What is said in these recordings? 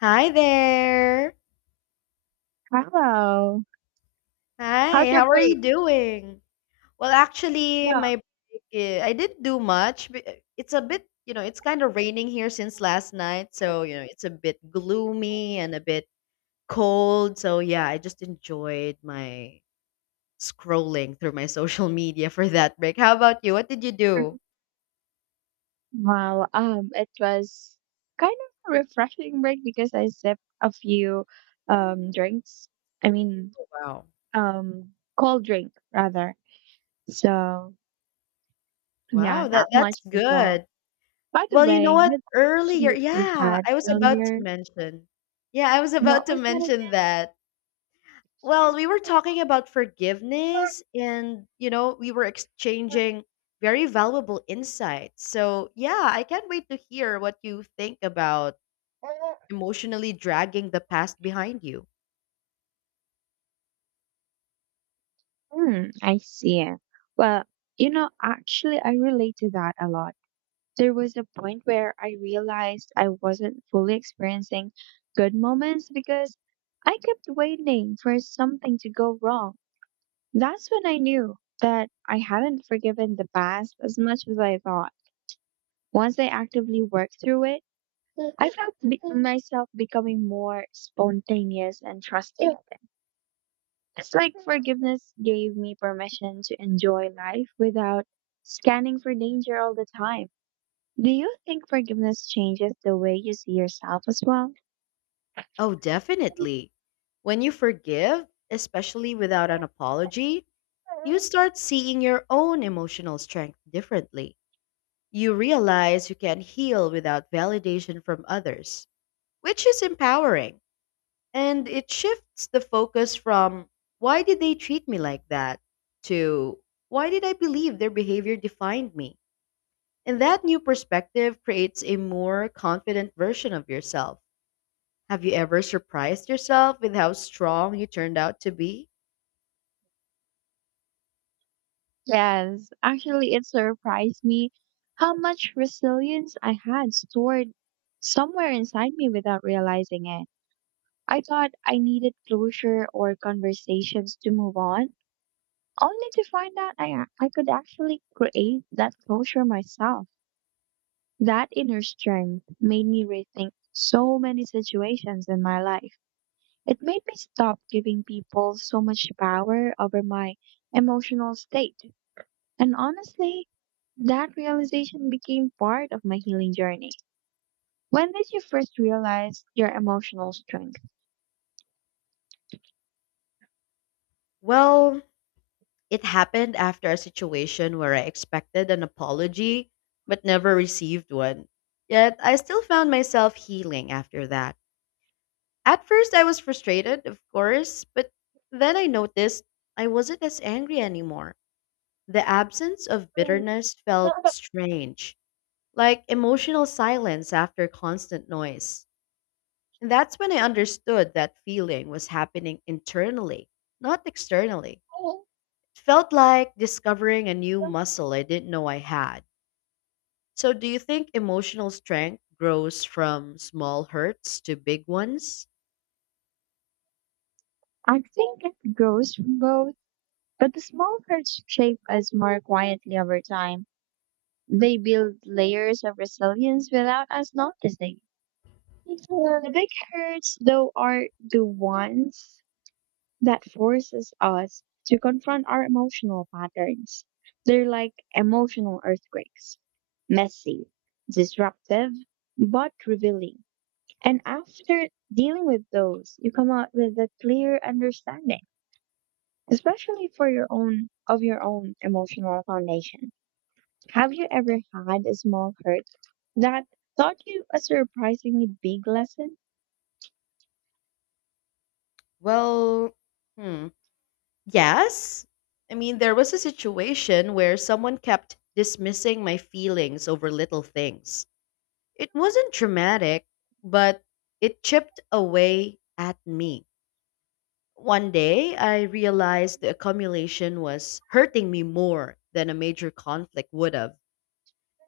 Hi there. Wow. Hi, How's your how are break? you doing? Yeah. My break, I didn't do much. It's a bit, it's kind of raining here since last night, so it's a bit gloomy and a bit cold. So yeah, I just enjoyed my scrolling through my social media for that break. How about you? What did you do? Well, it was kind of a refreshing break because I sipped a few drinks. I mean, Wow. um, Cold drink rather. So yeah, Wow, that not that's much as well. good. By the Well, you know way, what? with the question Earlier, that you yeah, had I was about to earlier, mention. Yeah, I was about what to was that mention again? that. Well, we were talking about forgiveness and, we were exchanging very valuable insights. So, yeah, I can't wait to hear what you think about emotionally dragging the past behind you. Hmm, I see. Well, you know, actually, I relate to that a lot. There was a point where I realized I wasn't fully experiencing good moments because I kept waiting for something to go wrong. That's when I knew that I hadn't forgiven the past as much as I thought. Once I actively worked through it, I felt myself becoming more spontaneous and trusting again. It's like forgiveness gave me permission to enjoy life without scanning for danger all the time. Do you think forgiveness changes the way you see yourself as well? Oh, definitely. When you forgive, especially without an apology, you start seeing your own emotional strength differently. You realize you can heal without validation from others, which is empowering. And it shifts the focus from "Why did they treat me like that?" to "Why did I believe their behavior defined me?" And that new perspective creates a more confident version of yourself. Have you ever surprised yourself with how strong you turned out to be? Yes, actually, it surprised me how much resilience I had stored somewhere inside me without realizing it. I thought I needed closure or conversations to move on, only to find out I could actually create that closure myself. That inner strength made me rethink so many situations in my life. It made me stop giving people so much power over my emotional state. And honestly, that realization became part of my healing journey. When did you first realize your emotional strength? Well, it happened after a situation where I expected an apology but never received one. Yet I still found myself healing after that. At first, I was frustrated, of course, but then I noticed I wasn't as angry anymore. The absence of bitterness felt strange, like emotional silence after constant noise. And that's when I understood that feeling was happening internally, not externally. It felt like discovering a new muscle I didn't know I had. So, do you think emotional strength grows from small hurts to big ones? I think it grows from both, but the small hurts shape us more quietly over time. They build layers of resilience without us noticing. The big hurts, though, are the ones that forces us to confront our emotional patterns. They're like emotional earthquakes, messy, disruptive, but revealing. And after dealing with those, you come out with a clear understanding, especially for your own of your own emotional foundation. Have you ever had a small hurt that taught you a surprisingly big lesson? Well, hmm. Yes. I mean, there was a situation where someone kept dismissing my feelings over little things. It wasn't dramatic, but it chipped away at me. One day, I realized the accumulation was hurting me more than a major conflict would have.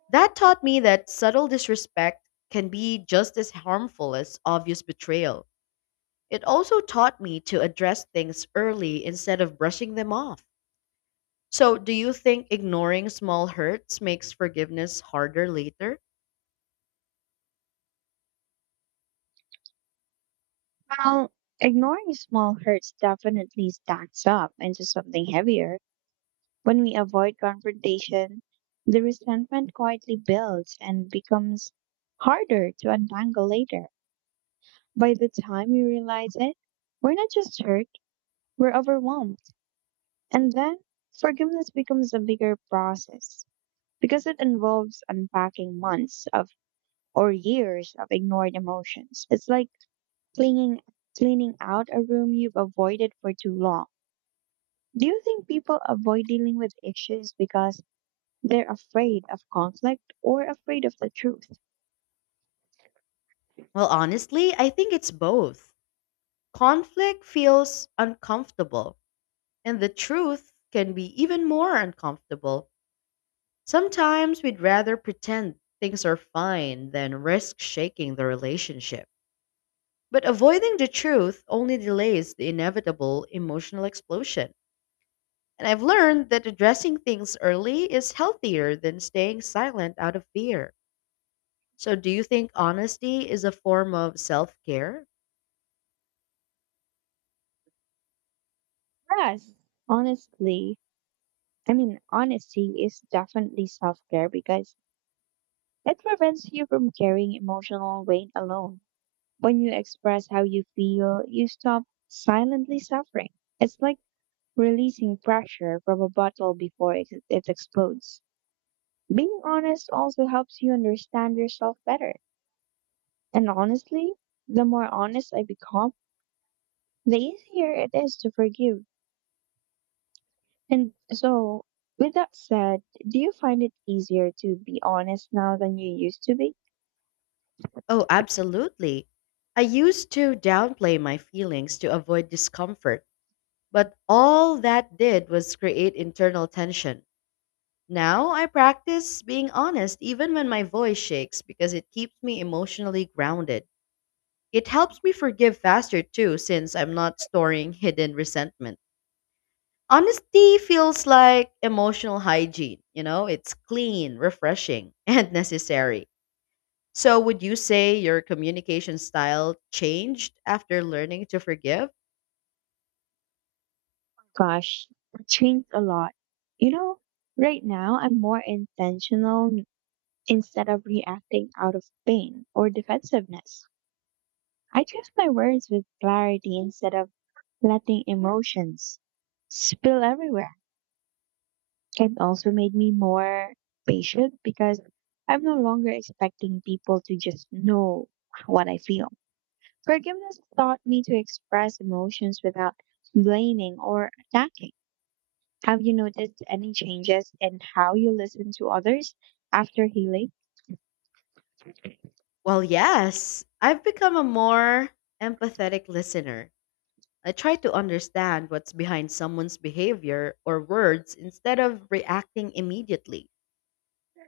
That taught me that subtle disrespect can be just as harmful as obvious betrayal. It also taught me to address things early instead of brushing them off. So, do you think ignoring small hurts makes forgiveness harder later? Well, ignoring small hurts definitely stacks up into something heavier. When we avoid confrontation, the resentment quietly builds and becomes harder to untangle later. By the time we realize it, we're not just hurt, we're overwhelmed. And then forgiveness becomes a bigger process because it involves unpacking months of or years of ignored emotions. It's like cleaning cleaning out a room you've avoided for too long. Do you think people avoid dealing with issues because they're afraid of conflict or afraid of the truth? Well, honestly, I think it's both. Conflict feels uncomfortable, and the truth can be even more uncomfortable. Sometimes we'd rather pretend things are fine than risk shaking the relationship. But avoiding the truth only delays the inevitable emotional explosion. And I've learned that addressing things early is healthier than staying silent out of fear. So, do you think honesty is a form of self care? Whereas, honestly, I mean, honesty is definitely self care because it prevents you from carrying emotional weight alone. When you express how you feel, you stop silently suffering. It's like releasing pressure from a bottle before it explodes. Being honest also helps you understand yourself better. And honestly, the more honest I become, the easier it is to forgive. And so, with that said, do you find it easier to be honest now than you used to be? Oh, absolutely. I used to downplay my feelings to avoid discomfort, but all that did was create internal tension. Now I practice being honest even when my voice shakes because it keeps me emotionally grounded. It helps me forgive faster too, since I'm not storing hidden resentment. Honesty feels like emotional hygiene, it's clean, refreshing, and necessary. So, would you say your communication style changed after learning to forgive? Gosh, I changed a lot. You know, right now I'm more intentional instead of reacting out of pain or defensiveness. I choose my words with clarity instead of letting emotions spill everywhere. It also made me more patient because I'm no longer expecting people to just know what I feel. Forgiveness taught me to express emotions without blaming or attacking. Have you noticed any changes in how you listen to others after healing? Well, yes. I've become a more empathetic listener. I try to understand what's behind someone's behavior or words instead of reacting immediately.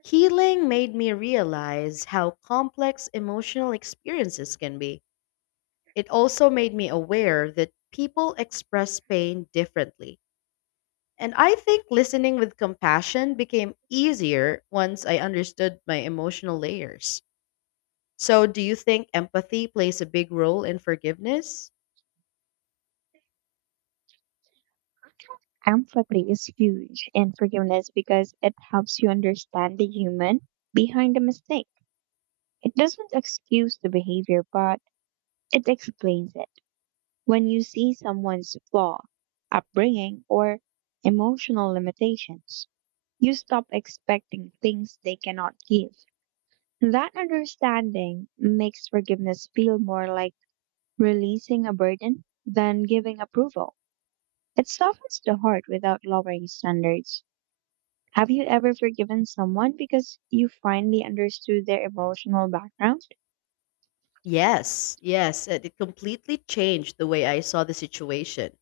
Healing made me realize how complex emotional experiences can be. It also made me aware that people express pain differently. And I think listening with compassion became easier once I understood my emotional layers. So, do you think empathy plays a big role in forgiveness? Empathy is huge in forgiveness because it helps you understand the human behind the mistake. It doesn't excuse the behavior, but it explains it. When you see someone's flaw, upbringing, or emotional limitations, you stop expecting things they cannot give. That understanding makes forgiveness feel more like releasing a burden than giving approval. It softens the heart without lowering standards. Have you ever forgiven someone because you finally understood their emotional background? Yes, yes, and it completely changed the way I saw the situation.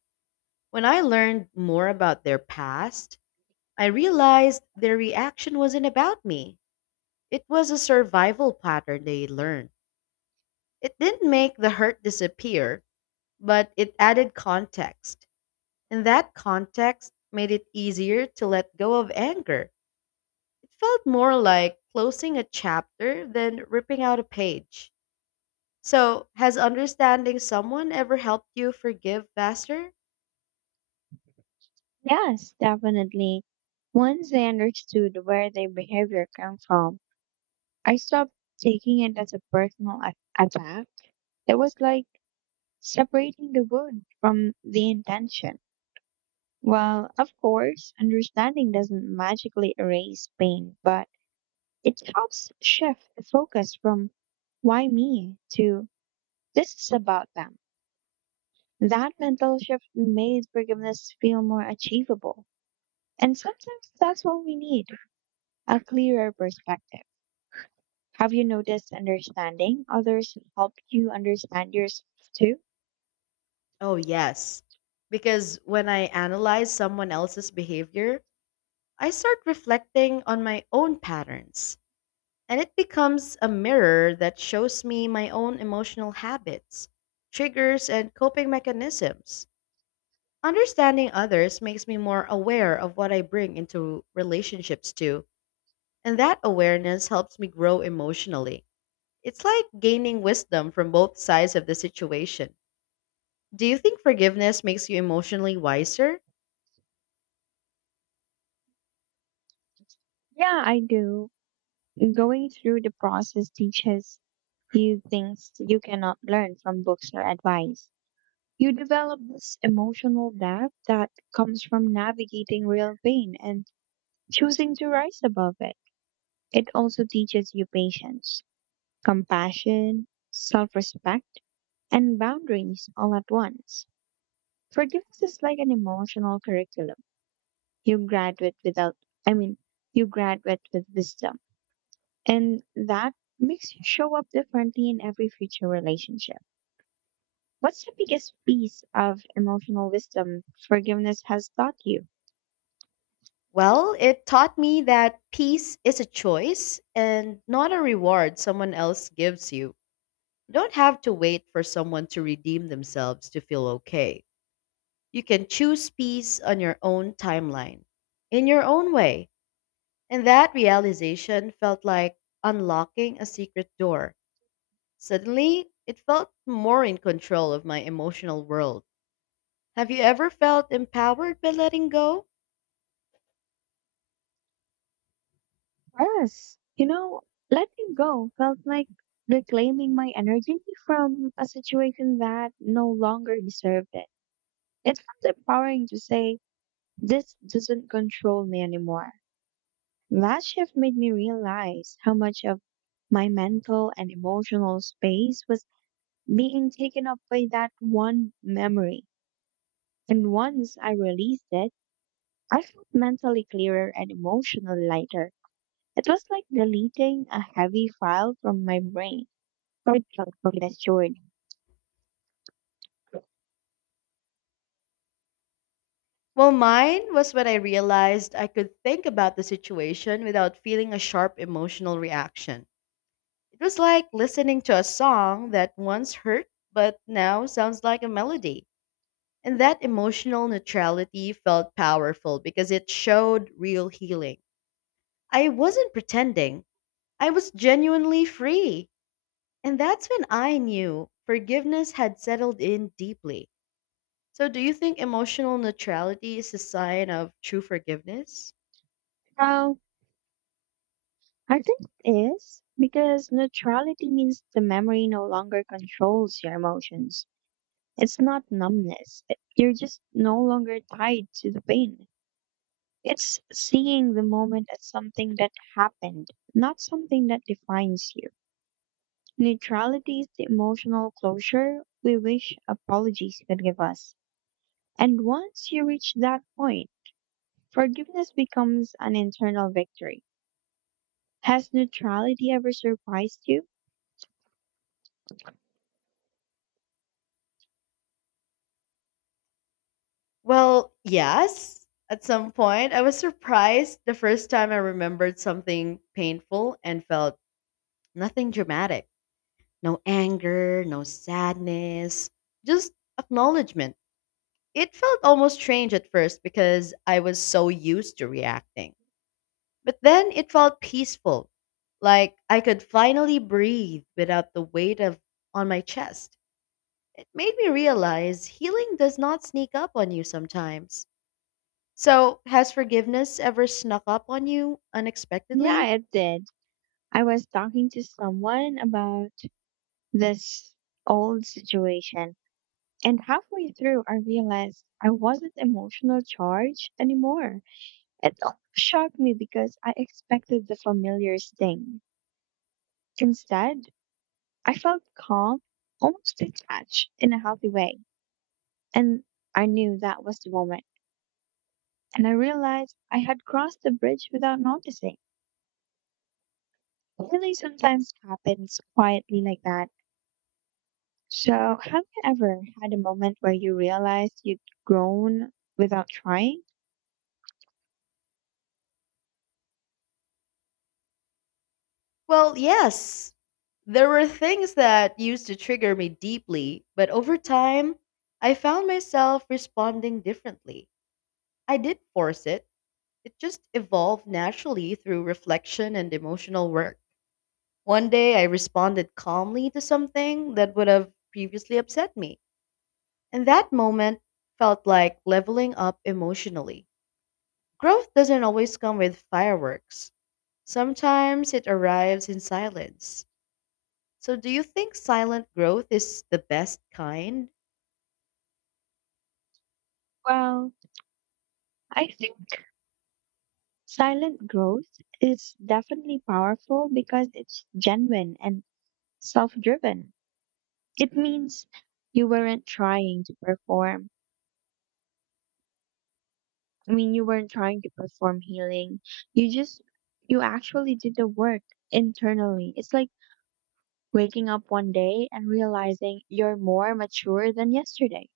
When I learned more about their past, I realized their reaction wasn't about me. It was a survival pattern they learned. It didn't make the hurt disappear, but it added context. And that context made it easier to let go of anger. It felt more like closing a chapter than ripping out a page. So, has understanding someone ever helped you forgive faster? Yes, definitely. Once I understood where their behavior came from, I stopped taking it as a attack. It was like separating the wound from the intention. Well, of course, understanding doesn't magically erase pain, but it helps shift the focus from why me to this is about them. That mental shift made forgiveness feel more achievable. And sometimes that's what we need, a clearer perspective. Have you noticed understanding others help you understand yourself too? Oh, yes. Because when I analyze someone else's behavior, I start reflecting on my own patterns. And it becomes a mirror that shows me my own emotional habits, triggers, and coping mechanisms. Understanding others makes me more aware of what I bring into relationships too, and that awareness helps me grow emotionally. It's like gaining wisdom from both sides of the situation. Do you think forgiveness makes you emotionally wiser? Yeah, I do. Going through the process teaches you things you cannot learn from books or advice. You develop this emotional depth that comes from navigating real pain and choosing to rise above it. It also teaches you patience, compassion, self respect, and boundaries all at once. Forgiveness is like an emotional curriculum. You graduate without, I mean, You graduate with wisdom. And that makes you show up differently in every future relationship. What's the biggest piece of emotional wisdom forgiveness has taught you? Well, it taught me that peace is a choice and not a reward someone else gives you. You don't have to wait for someone to redeem themselves to feel okay. You can choose peace on your own timeline, in your own way. And that realization felt like unlocking a secret door. Suddenly, it felt more in control of my emotional world. Have you ever felt empowered by letting go? Yes, you know, letting go felt like reclaiming my energy from a situation that no longer deserved it. It felt empowering to say, this doesn't control me anymore. That shift made me realize how much of my mental and emotional space was being taken up by that one memory. And once I released it, I felt mentally clearer and emotionally lighter. It was like deleting a heavy file from my brain. So it felt reassured. Well, mine was when I realized I could think about the situation without feeling a sharp emotional reaction. It was like listening to a song that once hurt but now sounds like a melody. And that emotional neutrality felt powerful because it showed real healing. I wasn't pretending. I was genuinely free. And that's when I knew forgiveness had settled in deeply. So, do you think emotional neutrality is a sign of true forgiveness? Now, I think it is because neutrality means the memory no longer controls your emotions. It's not numbness. It- you're just no longer tied to the pain. It's seeing the moment as something that happened, not something that defines you. Neutrality is the emotional closure we wish apologies could give us. And once you reach that point, forgiveness becomes an internal victory. Has neutrality ever surprised you? Well, yes. At some point, I was surprised the first time I remembered something painful and felt nothing dramatic. No anger, no sadness, just acknowledgement. It felt almost strange at first because I was so used to reacting. But then it felt peaceful, like I could finally breathe without the weight of on my chest. It made me realize healing does not sneak up on you sometimes. So, has forgiveness ever snuck up on you Yeah, unexpectedly? it did. I was talking to someone about this old situation, and halfway through, I realized I wasn't emotional charged anymore. It shocked me because I expected the familiar sting. Instead, I felt calm, almost detached in a healthy way. And I knew that was the moment. And I realized I had crossed the bridge without noticing. It really, sometimes happens quietly like that. So, have you ever had a moment where you realized you'd grown without trying? Well, yes. There were things that used to trigger me deeply, but over time, I found myself responding differently. I did force it. It just evolved naturally through reflection and emotional work. One day I responded calmly to something that would have previously upset me, and that moment felt like leveling up emotionally. Growth doesn't always come with fireworks, sometimes it arrives in silence. So, do you think silent growth is the best kind? Well, I think silent growth is definitely powerful because it's genuine and self driven. It means you weren't trying to perform you weren't trying to perform healing. You just, you actually did the work internally. It's like waking up one day and realizing you're more mature than yesterday.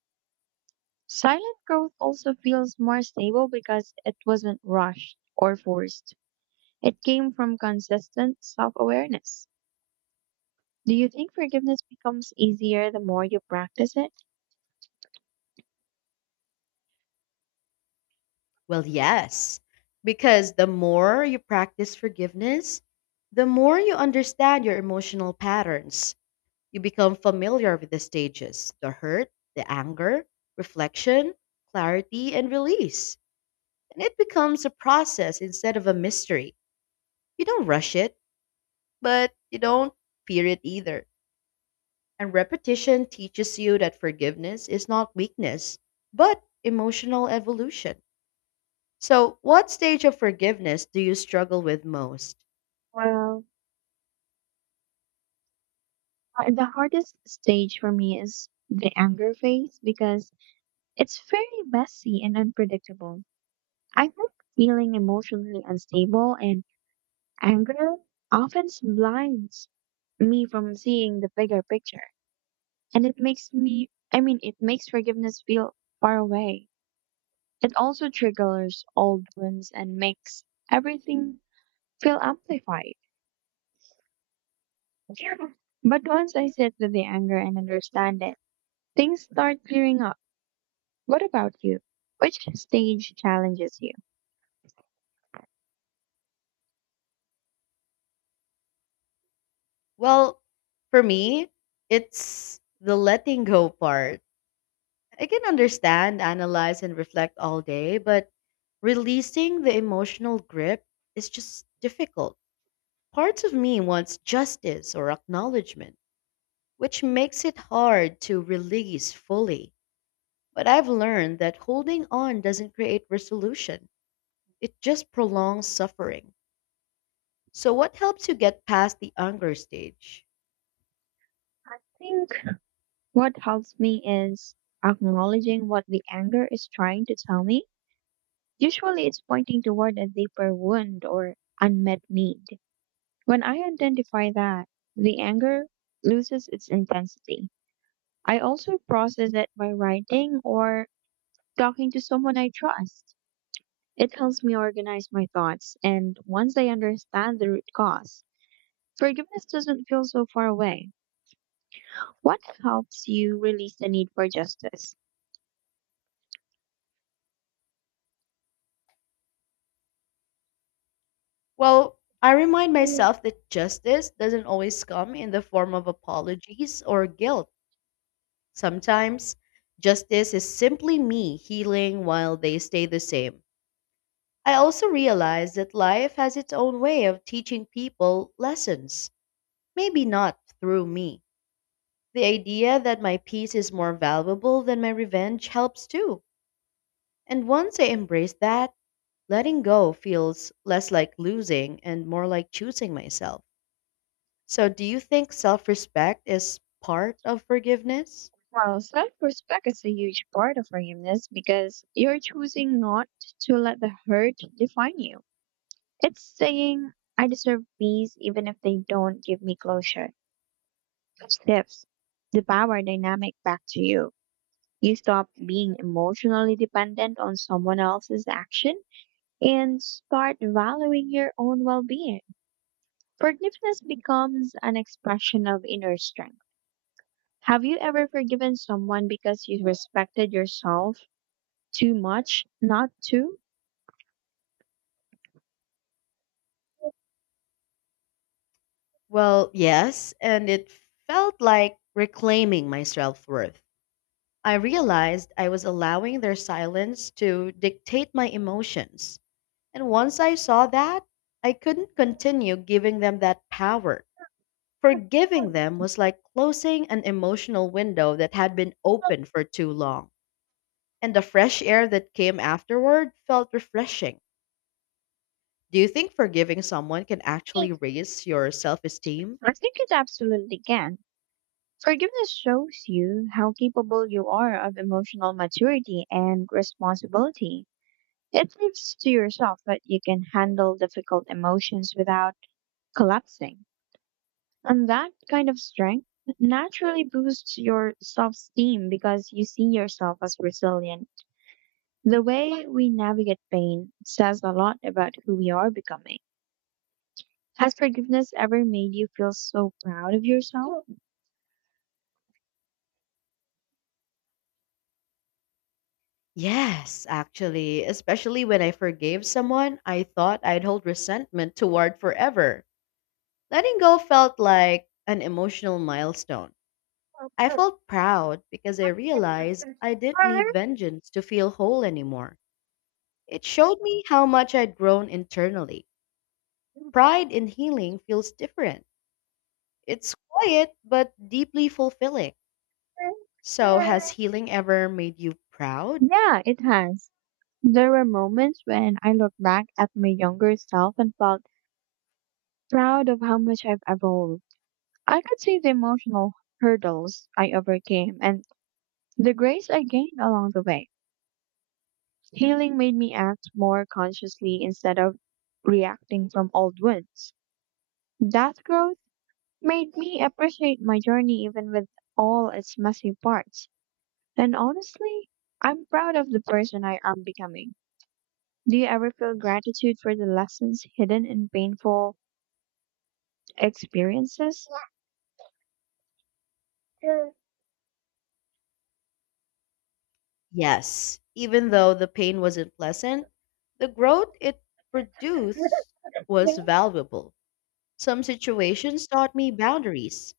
Silent growth also feels more stable because it wasn't rushed or forced. It came from consistent self awareness. Do you think forgiveness becomes easier the more you practice it? Well, yes, because the more you practice forgiveness, the more you understand your emotional patterns. You become familiar with the stages: the hurt, the anger, reflection, clarity, and release. And it becomes a process instead of a mystery. You don't rush it, but you don't fear it either. And repetition teaches you that forgiveness is not weakness, but emotional evolution. So, what stage of forgiveness do you struggle with most? Well, the hardest stage for me is the anger phase because it's fairly messy and unpredictable. I think feeling emotionally unstable and anger often blinds me from seeing the bigger picture. And it makes me, I mean, it makes forgiveness feel far away. It also triggers old wounds and makes everything feel amplified. But once I sit with the anger and understand it, things start clearing up. What about you? Which stage challenges you? Well, for me, it's the letting go part. I can understand, analyze, and reflect all day, but releasing the emotional grip is just difficult. Parts of me wants justice or acknowledgement, which makes it hard to release fully. But I've learned that holding on doesn't create resolution, it just prolongs suffering. So, what helps you get past the anger stage? What helps me is acknowledging what the anger is trying to tell me. Usually it's pointing toward a deeper wound or unmet need. When I identify that, the anger loses its intensity. I also process it by writing or talking to someone I trust. It helps me organize my thoughts, and once I understand the root cause, forgiveness doesn't feel so far away. What helps you release the need for justice? Well, I remind myself that justice doesn't always come in the form of apologies or guilt. Sometimes justice is simply me healing while they stay the same. I also realize that life has its own way of teaching people lessons, maybe not through me. The idea that my peace is more valuable than my revenge helps too. And once I embrace that, letting go feels less like losing and more like choosing myself. So, do you think self respect is part of forgiveness? Well, self respect is a huge part of forgiveness because you're choosing not to let the hurt define you. It's saying, I deserve peace even if they don't give me closure. Tips the power dynamic back to you. You stop being emotionally dependent on someone else's action and start valuing your own well being. Forgiveness becomes an expression of inner strength. Have you ever forgiven someone because you respected yourself too much not to? Well, yes, and it felt like reclaiming my self worth. I realized I was allowing their silence to dictate my emotions. And once I saw that, I couldn't continue giving them that power. Forgiving them was like closing an emotional window that had been open for too long. And the fresh air that came afterward felt refreshing. Do you think forgiving someone can actually raise your self esteem? I think it absolutely can. Forgiveness shows you how capable you are of emotional maturity and responsibility. It proves to yourself that you can handle difficult emotions without collapsing. And that kind of strength naturally boosts your self esteem because you see yourself as resilient. The way we navigate pain says a lot about who we are becoming. Has forgiveness ever made you feel so proud of yourself? Yes, actually, especially when I forgave someone I thought I'd hold resentment toward forever. Letting go felt like an emotional milestone. I felt proud because I realized I didn't need vengeance to feel whole anymore. It showed me how much I'd grown internally. Pride in healing feels different. It's quiet but deeply fulfilling. So, has healing ever made you proud? Yeah, it has. There were moments when I looked back at my younger self and felt proud of how much I've evolved. I could see the emotional hurdles I overcame and the grace I gained along the way. Healing made me act more consciously instead of reacting from old wounds. That growth made me appreciate my journey even with all its messy parts. And honestly, I'm proud of the person I am becoming. Do you ever feel gratitude for the lessons hidden in painful experiences? Yes, even though the pain wasn't pleasant, the growth it produced was valuable. Some situations taught me boundaries,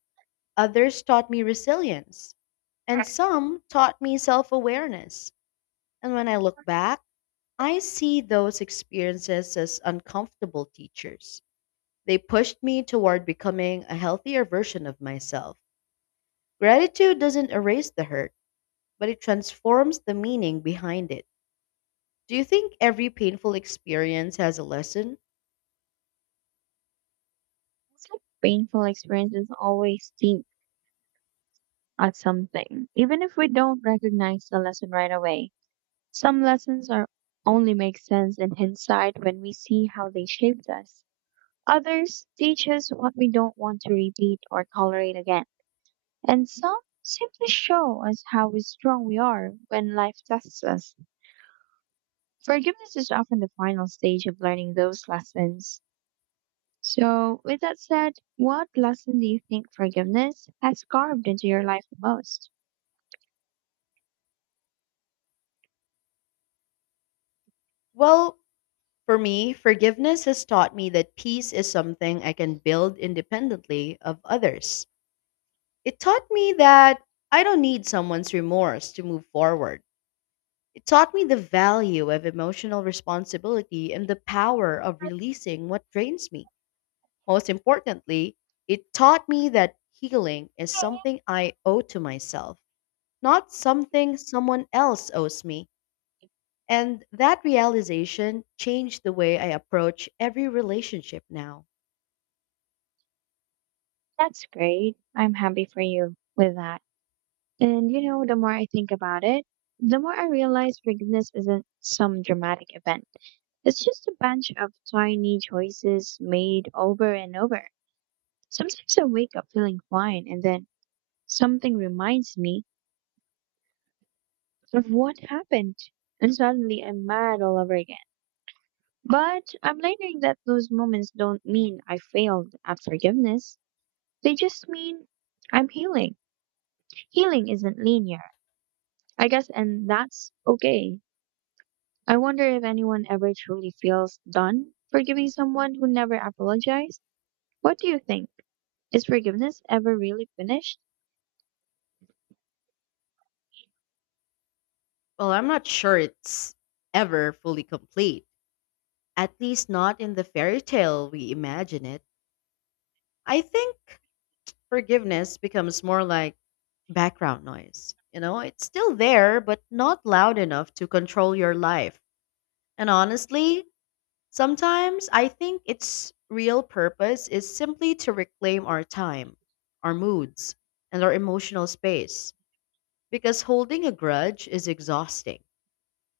others taught me resilience, and some taught me self awareness. And when I look back, I see those experiences as uncomfortable teachers. They pushed me toward becoming a healthier version of myself. Gratitude doesn't erase the hurt, but it transforms the meaning behind it. Do you think every painful experience has a lesson? It's like painful experiences always teach us something, even if we don't recognize the lesson right away. Some lessons are only make sense in hindsight when we see how they shaped us. Others teach us what we don't want to repeat or tolerate again. And some simply show us how strong we are when life tests us. Forgiveness is often the final stage of learning those lessons. So, with that said, what lesson do you think forgiveness has carved into your life the most? Well, for me, forgiveness has taught me that peace is something I can build independently of others. It taught me that I don't need someone's remorse to move forward. It taught me the value of emotional responsibility and the power of releasing what drains me. Most importantly, it taught me that healing is something I owe to myself, not something someone else owes me. And that realization changed the way I approach every relationship now. That's great. I'm happy for you with that. And you know, the more I think about it, the more I realize forgiveness isn't some dramatic event. It's just a bunch of tiny choices made over and over. Sometimes I wake up feeling fine, and then something reminds me of what happened, and suddenly I'm mad all over again. But I'm learning that those moments don't mean I failed at forgiveness. They just mean I'm healing. Healing isn't linear, I guess, and that's okay. I wonder if anyone ever truly feels done forgiving someone who never apologized. What do you think? Is forgiveness ever really finished? Well, I'm not sure it's ever fully complete, at least not in the fairy tale we imagine it. I think forgiveness becomes more like background noise. You know, it's still there, but not loud enough to control your life. And honestly, sometimes I think its real purpose is simply to reclaim our time, our moods, and our emotional space. Because holding a grudge is exhausting,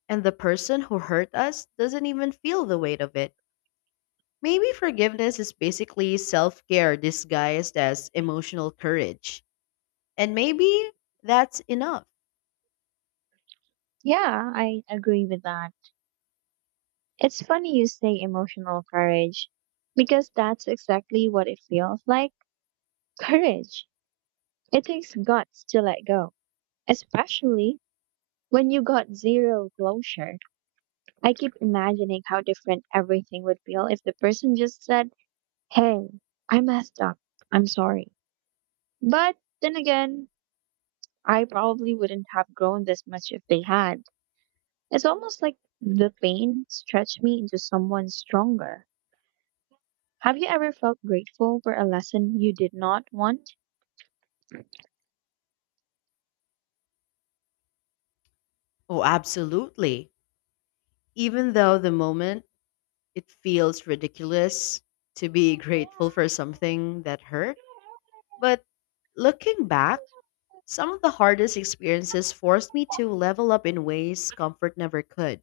and the person who hurt us doesn't even feel the weight of it. Maybe forgiveness is basically self care disguised as emotional courage. And maybe that's enough. Yeah, I agree with that. It's funny you say emotional courage because that's exactly what it feels like, courage. It takes guts to let go. Especially when you got zero closure. I keep imagining how different everything would feel if the person just said, "Hey, I messed up. I'm sorry." But then again, I probably wouldn't have grown this much if they had. It's almost like the pain stretched me into someone stronger. Have you ever felt grateful for a lesson you did not want? Oh, absolutely. Even though the moment it feels ridiculous to be grateful for something that hurt. But looking back, some of the hardest experiences forced me to level up in ways comfort never could.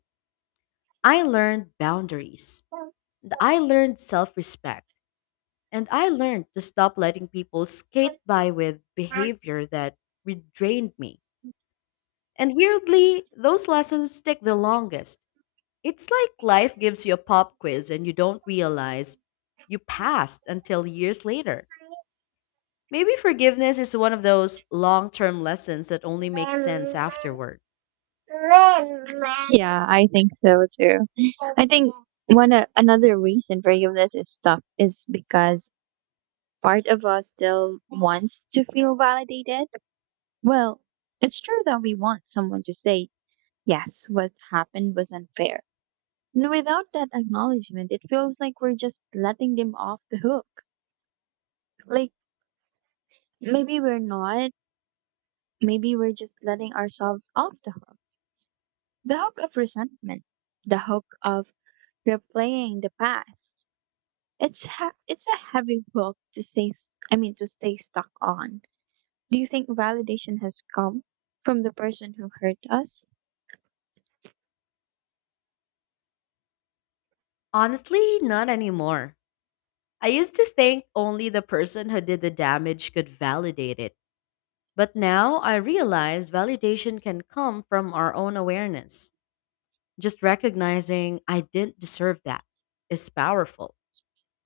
I learned boundaries, I learned self respect, and I learned to stop letting people skate by with behavior that drained me. And weirdly, those lessons stick the longest. It's like life gives you a pop quiz and you don't realize you passed until years later. Maybe forgiveness is one of those long term lessons that only makes sense afterward. Yeah, I think so too. I think one another reason for all this is stuff is because part of us still wants to feel validated. Well, it's true that we want someone to say, "Yes, what happened was unfair." And without that acknowledgement, it feels like we're just letting them off the hook. Like maybe we're not. Maybe we're just letting ourselves off the hook. The hook of resentment. The hook of replaying the past. It's a heavy book to to stay stuck on. Do you think validation has come from the person who hurt us? Honestly, not anymore. I used to think only the person who did the damage could validate it. But now I realize validation can come from our own awareness. Just recognizing I didn't deserve that is powerful.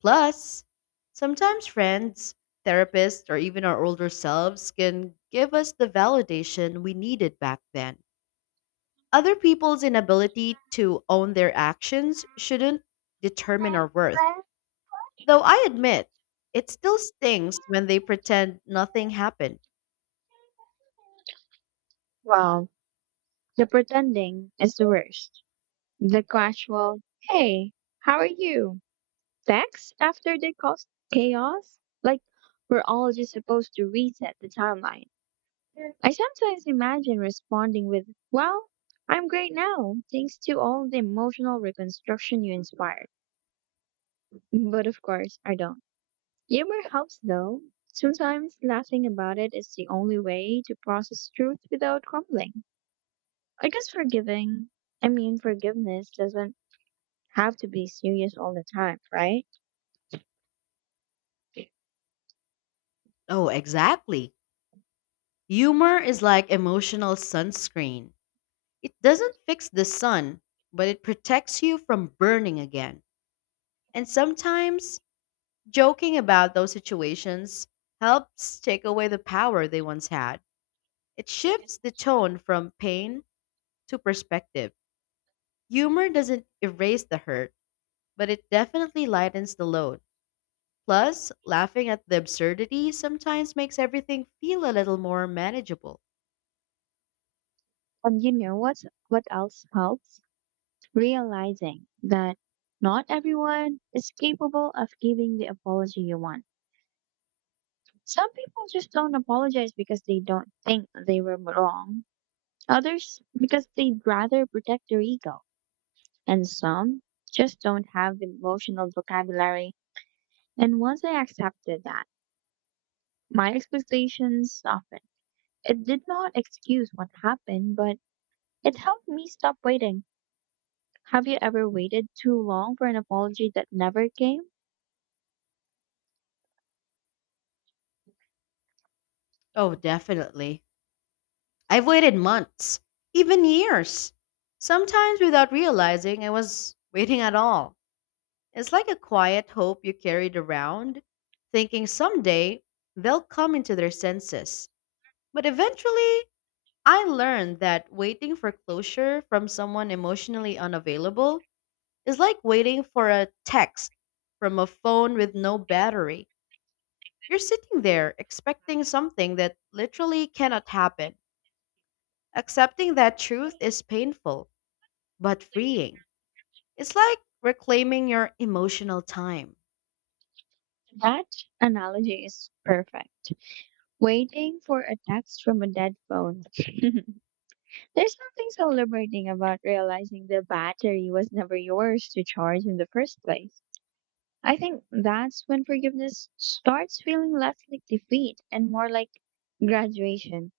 Plus, sometimes friends, therapists, or even our older selves can give us the validation we needed back then. Other people's inability to own their actions shouldn't determine our worth. Though I admit, it still stings when they pretend nothing happened. Well, the pretending is the worst. The casual, "Hey, how are you?" text after they caused chaos. Like we're all just supposed to reset the timeline. I sometimes imagine responding with, "Well, I'm great now, thanks to all the emotional reconstruction you inspired." But of course, I don't. Humor helps though. Sometimes laughing about it is the only way to process truth without crumbling. I guess forgiveness doesn't have to be serious all the time, right? Oh, exactly. Humor is like emotional sunscreen. It doesn't fix the sun, but it protects you from burning again. And sometimes joking about those situations helps take away the power they once had. It shifts the tone from pain to perspective. Humor doesn't erase the hurt, but it definitely lightens the load. Plus, laughing at the absurdity sometimes makes everything feel a little more manageable. And what else helps? Realizing that not everyone is capable of giving the apology you want. Some people just don't apologize because they don't think they were wrong. Others because they'd rather protect their ego. And some just don't have the emotional vocabulary. And once I accepted that, my expectations softened. It did not excuse what happened, but it helped me stop waiting. Have you ever waited too long for an apology that never came? Oh, definitely. I've waited months, even years, sometimes without realizing I was waiting at all. It's like a quiet hope you carried around, thinking someday they'll come into their senses. But eventually, I learned that waiting for closure from someone emotionally unavailable is like waiting for a text from a phone with no battery. You're sitting there expecting something that literally cannot happen. Accepting that truth is painful but freeing. It's like reclaiming your emotional time. That analogy is perfect. Waiting for a text from a dead phone. There's nothing so liberating about realizing the battery was never yours to charge in the first place. I think that's when forgiveness starts feeling less like defeat and more like graduation.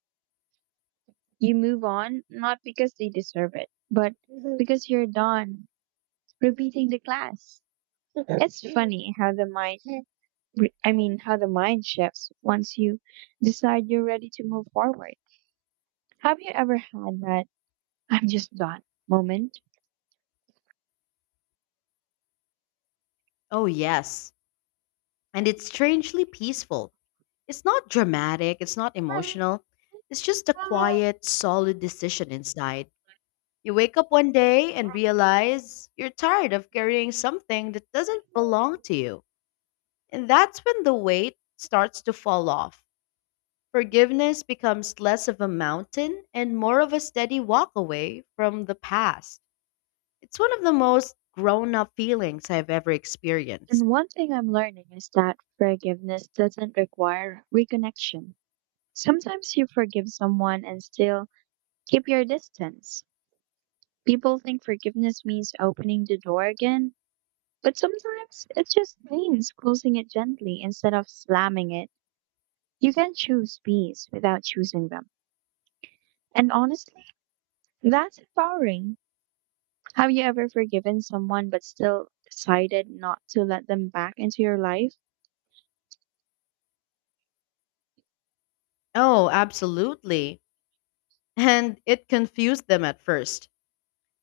You move on not because they deserve it, but because you're done repeating the class. It's funny how the mind, I mean, how the mind shifts once you decide you're ready to move forward. Have you ever had that I'm just done moment? Oh, yes. And it's strangely peaceful. It's not dramatic, it's not emotional. It's just a quiet, solid decision inside. You wake up one day and realize you're tired of carrying something that doesn't belong to you. And that's when the weight starts to fall off. Forgiveness becomes less of a mountain and more of a steady walk away from the past. It's one of the most grown up feelings I've ever experienced. And one thing I'm learning is that forgiveness doesn't require reconnection. Sometimes you forgive someone and still keep your distance. People think forgiveness means opening the door again, but sometimes it just means closing it gently instead of slamming it. You can choose peace without choosing them. And honestly, that's empowering. Have you ever forgiven someone but still decided not to let them back into your life? Oh, absolutely. And it confused them at first.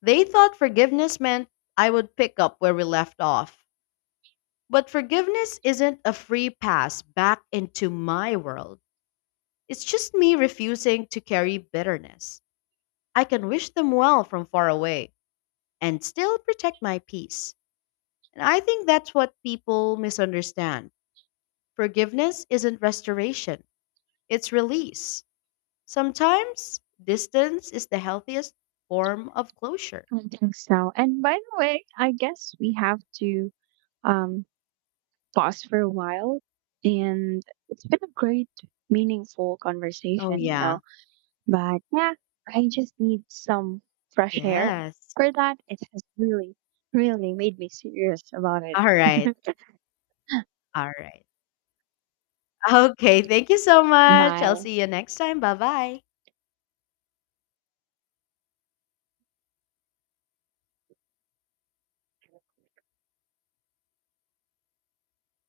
They thought forgiveness meant I would pick up where we left off. But forgiveness isn't a free pass back into my world. It's just me refusing to carry bitterness. I can wish them well from far away and still protect my peace. And I think that's what people misunderstand. Forgiveness isn't restoration, it's release. Sometimes distance is the healthiest form of closure. I don't think so. And by the way, I guess we have to um, pause for a while. And it's been a great, meaningful Oh, conversation, you yeah. know. But yeah, I just need some fresh air. Yes. For that, it has really, really made me serious about it. All right. All right. Okay. Thank you so much. I'll Bye. see you next time. Bye bye.